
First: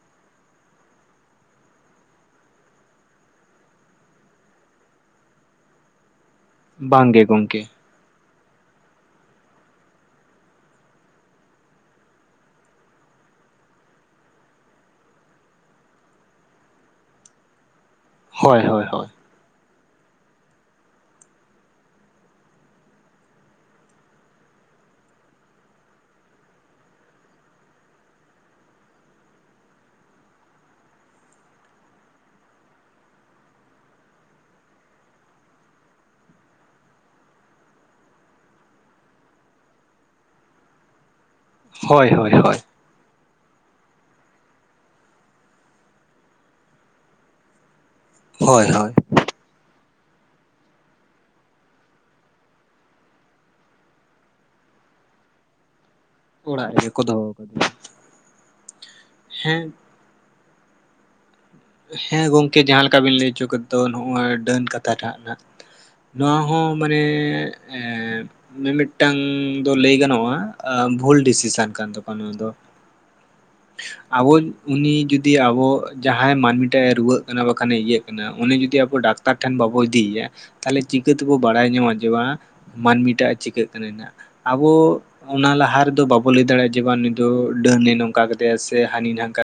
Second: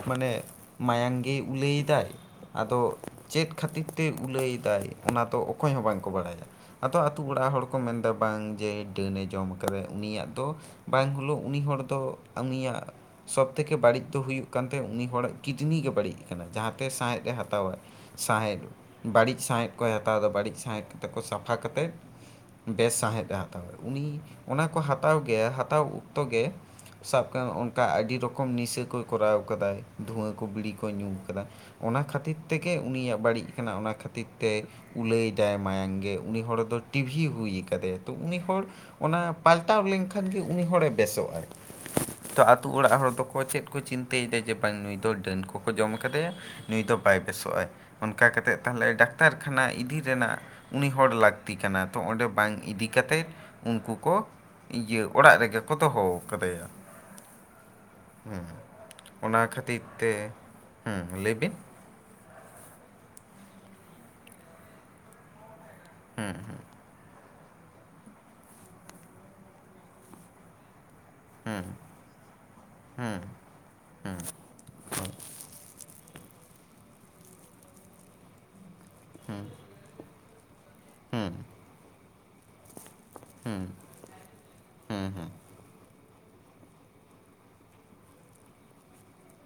ᱢᱟᱱᱮ ᱢᱟᱭᱟᱝ ᱜᱮ ᱩᱞᱟᱹᱭᱫᱟᱭ᱾ ᱟᱫᱚ ᱪᱮᱫ ᱠᱷᱟᱹᱛᱤᱨ ᱛᱮ ᱩᱞᱟᱹᱭᱫᱟᱭ ᱚᱱᱟ ᱫᱚ ᱚᱠᱚᱭ ᱦᱚᱸ ᱵᱟᱝ ᱠᱚ ᱵᱟᱲᱟᱭᱟ, ᱟᱫᱚ ᱵᱟᱝ ᱟᱛᱳ ᱜᱮ ᱚᱲᱟᱜ ᱜᱚᱝᱠᱮ ᱦᱚᱲ ᱠᱚ ᱢᱮᱱᱫᱟ ᱵᱟᱝ ᱡᱮ ᱰᱟᱹᱱᱮ ᱡᱚᱢ ᱠᱟᱫᱟ ᱩᱱᱤᱭᱟᱜ ᱫᱚ ᱵᱟᱝ ᱠᱩᱞᱟᱹᱣ ᱩᱱᱤ ᱦᱚᱲ ᱫᱚ ᱩᱱᱤᱭᱟᱜ ᱥᱚᱵᱽ ᱛᱷᱮᱠᱮ ᱵᱟᱹᱲᱤᱡ ᱫᱚ ᱦᱩᱭᱩᱜ ᱠᱟᱱ ᱛᱟᱭ ᱩᱱᱤ ᱦᱚᱲᱟᱜ ᱠᱤᱰᱱᱤ ᱜᱮ ᱵᱟᱹᱲᱤᱡ ᱠᱟᱱᱟ, ᱡᱟᱸᱦᱟ ᱛᱮ ᱥᱟᱸᱟᱦᱮᱸᱫ ᱮ ᱦᱟᱛᱟᱣᱟ᱾ ᱦᱳᱭ ᱥᱟᱸᱦᱮᱸᱫ ᱦᱳᱭ ᱦᱳᱭ ᱵᱟᱹᱲᱤᱡ ᱥᱟᱸᱦᱮᱫ ᱠᱚᱭ ᱦᱟᱛᱟᱣᱫᱟ ᱵᱟᱹᱲᱤᱡ ᱥᱟᱸᱦᱮᱸᱫ ᱠᱟᱛᱮ ᱠᱚ ᱥᱟᱯᱷᱟ ᱠᱟᱛᱮ ᱵᱮᱥ ᱥᱟᱶᱦᱮᱫ ᱮ ᱦᱟᱛᱟᱣᱟ ᱩᱱᱤ ᱚᱱᱟ ᱠᱚ ᱦᱟᱛᱟᱣ ᱜᱮ, ᱦᱟᱛᱟᱣ ᱚᱠᱛᱚ ᱜᱮ ᱥᱟᱵ ᱠᱟᱜ ᱢᱮ ᱚᱱᱠᱟ ᱟᱹᱰᱤ ᱨᱚᱠᱚᱢ ᱱᱤᱥᱟᱹ ᱠᱚᱭ ᱠᱚᱨᱟᱣ ᱠᱟᱫᱟᱭ ᱫᱷᱩᱣᱟᱹ ᱠᱚ ᱵᱤᱲᱤ ᱠᱚᱭ ᱧᱩ ᱠᱟᱫᱟ᱾ ᱚᱱᱟ ᱠᱷᱟᱹᱛᱤᱨ ᱛᱮᱜᱮ ᱩᱱᱤᱭᱟᱜ ᱵᱟᱹᱲᱤᱡ ᱠᱟᱱᱟ, ᱚᱱᱟ ᱠᱷᱟᱹᱛᱤᱨ ᱛᱮ ᱩᱞᱟᱹᱭᱫᱟᱭ᱾ ᱢᱟᱭᱟᱝ ᱜᱮ ᱩᱱᱤ ᱦᱚᱲ ᱫᱚ ᱴᱤᱵᱷᱤ ᱦᱩᱭ ᱟᱠᱟᱫᱮ ᱛᱚ ᱩᱱᱤ ᱦᱚᱲ ᱚᱱᱟ ᱯᱟᱞᱴᱟᱣ ᱞᱮᱱᱠᱷᱟᱱ ᱜᱮ ᱩᱱᱤ ᱦᱚᱲᱮ ᱵᱮᱥᱚᱜ ᱟᱭ, ᱦᱳᱭ ᱦᱳᱭ ᱛᱚ ᱦᱳᱭ ᱟᱛᱳ ᱚᱲᱟᱜ ᱦᱚᱲ ᱫᱚ ᱟᱠᱚ ᱪᱮᱫ ᱠᱚ ᱪᱤᱱᱛᱟᱹᱭᱮᱫᱟ ᱡᱮ ᱵᱟᱝ ᱱᱩᱭ ᱫᱚ ᱰᱟᱹᱱ ᱠᱚᱠᱚ ᱡᱚᱢ ᱠᱟᱫᱮᱭᱟ ᱱᱩᱭ ᱫᱚ ᱵᱟᱭ ᱵᱮᱥᱚᱜᱟᱭ᱾ ᱚᱱᱠᱟ ᱠᱟᱛᱮᱫ ᱦᱳᱭ ᱛᱟᱦᱚᱞᱮ ᱦᱳᱭ ᱰᱟᱠᱛᱟᱨ ᱠᱷᱟᱱᱟ ᱤᱫᱤ ᱨᱮᱱᱟᱜ ᱩᱱᱤ ᱦᱚᱲ ᱞᱟᱹᱠᱛᱤ ᱠᱟᱱᱟ ᱛᱚ ᱚᱸᱰᱮ ᱵᱟᱝ ᱤᱫᱤ ᱠᱟᱛᱮᱫ ᱩᱱᱠᱩ ᱠᱚ ᱤᱭᱟᱹ ᱚᱲᱟᱜ ᱨᱮᱜᱮ ᱠᱚ ᱫᱚᱦᱚ ᱟᱠᱟᱫᱮᱭᱟ ᱚᱲᱟᱜ ᱨᱮᱜᱮ ᱠᱚ ᱫᱚᱦᱚ ᱠᱟᱫᱮ᱾ ᱚᱱᱟ ᱠᱷᱟᱹᱛᱤᱨ ᱛᱮ, ᱦᱩᱸ ᱞᱟᱹᱭ ᱵᱤᱱ ᱦᱮᱸ ᱜᱚᱢᱠᱮ ᱡᱟᱦᱟᱸ ᱞᱮᱠᱟ ᱵᱤᱱ ᱞᱟᱹᱭ ᱦᱚᱪᱚ ᱠᱮᱫ ᱫᱚ ᱱᱚᱜᱼᱚᱭ ᱰᱟᱹᱱ ᱠᱟᱛᱷᱟ ᱴᱟᱜ ᱱᱟᱜ ᱱᱚᱣᱟ ᱦᱚᱸ ᱢᱟᱱᱮ ᱢᱤᱢᱤᱫᱴᱟᱝ ᱫᱚ ᱞᱟᱹᱭ ᱜᱟᱱᱚᱜᱼᱟ ᱟ ᱵᱷᱩᱞ ᱰᱤᱥᱤᱥᱮᱱ ᱠᱟᱱ ᱛᱟᱠᱚᱣᱟ ᱱᱚᱣᱟ ᱫᱚ᱾ ᱦᱮᱸ ᱟᱵᱚ ᱩᱱᱤ ᱡᱩᱫᱤ ᱟᱵᱚ ᱡᱟᱦᱟᱸᱭ ᱢᱟᱹᱱᱢᱤ ᱴᱟᱜ ᱨᱩᱣᱟᱹᱜ ᱠᱟᱱᱟ ᱵᱟᱠᱷᱟᱱᱮ ᱤᱭᱟᱹᱜ ᱠᱟᱱᱟ ᱩᱱᱤ ᱡᱩᱫᱤ ᱟᱵᱚ ᱰᱟᱠ ᱰᱟᱠᱛᱟᱨ ᱴᱷᱮᱱ ᱵᱟᱵᱚ ᱤᱫᱤᱭᱮᱭᱟ ᱛᱟᱦᱞᱮ ᱪᱤᱠᱟᱹ ᱛᱮᱵᱚ ᱵᱟᱲᱟᱭ ᱧᱟᱢᱟ ᱡᱮ ᱵᱟᱝ ᱢᱟᱹᱱᱢᱤ ᱴᱟᱜᱼᱮ ᱪᱤᱠᱟᱹᱜ ᱠᱟᱱᱟ ᱱᱟᱜ᱾ ᱟᱵᱚ ᱚᱱᱟ ᱞᱟᱦᱟ ᱨᱮᱫᱚ ᱵᱟᱵᱚ ᱞᱟᱹᱭ ᱫᱟᱲᱮᱭᱟᱜᱼᱟ ᱡᱮ ᱵᱟᱝ ᱱᱩᱭᱤᱫ ᱰᱟᱹᱱ ᱱᱮ ᱱᱚᱝ ᱠᱟ ᱠᱟᱫᱮᱭᱟ ᱥᱮ ᱦᱟᱹᱱᱤ ᱱᱟᱝᱠᱟ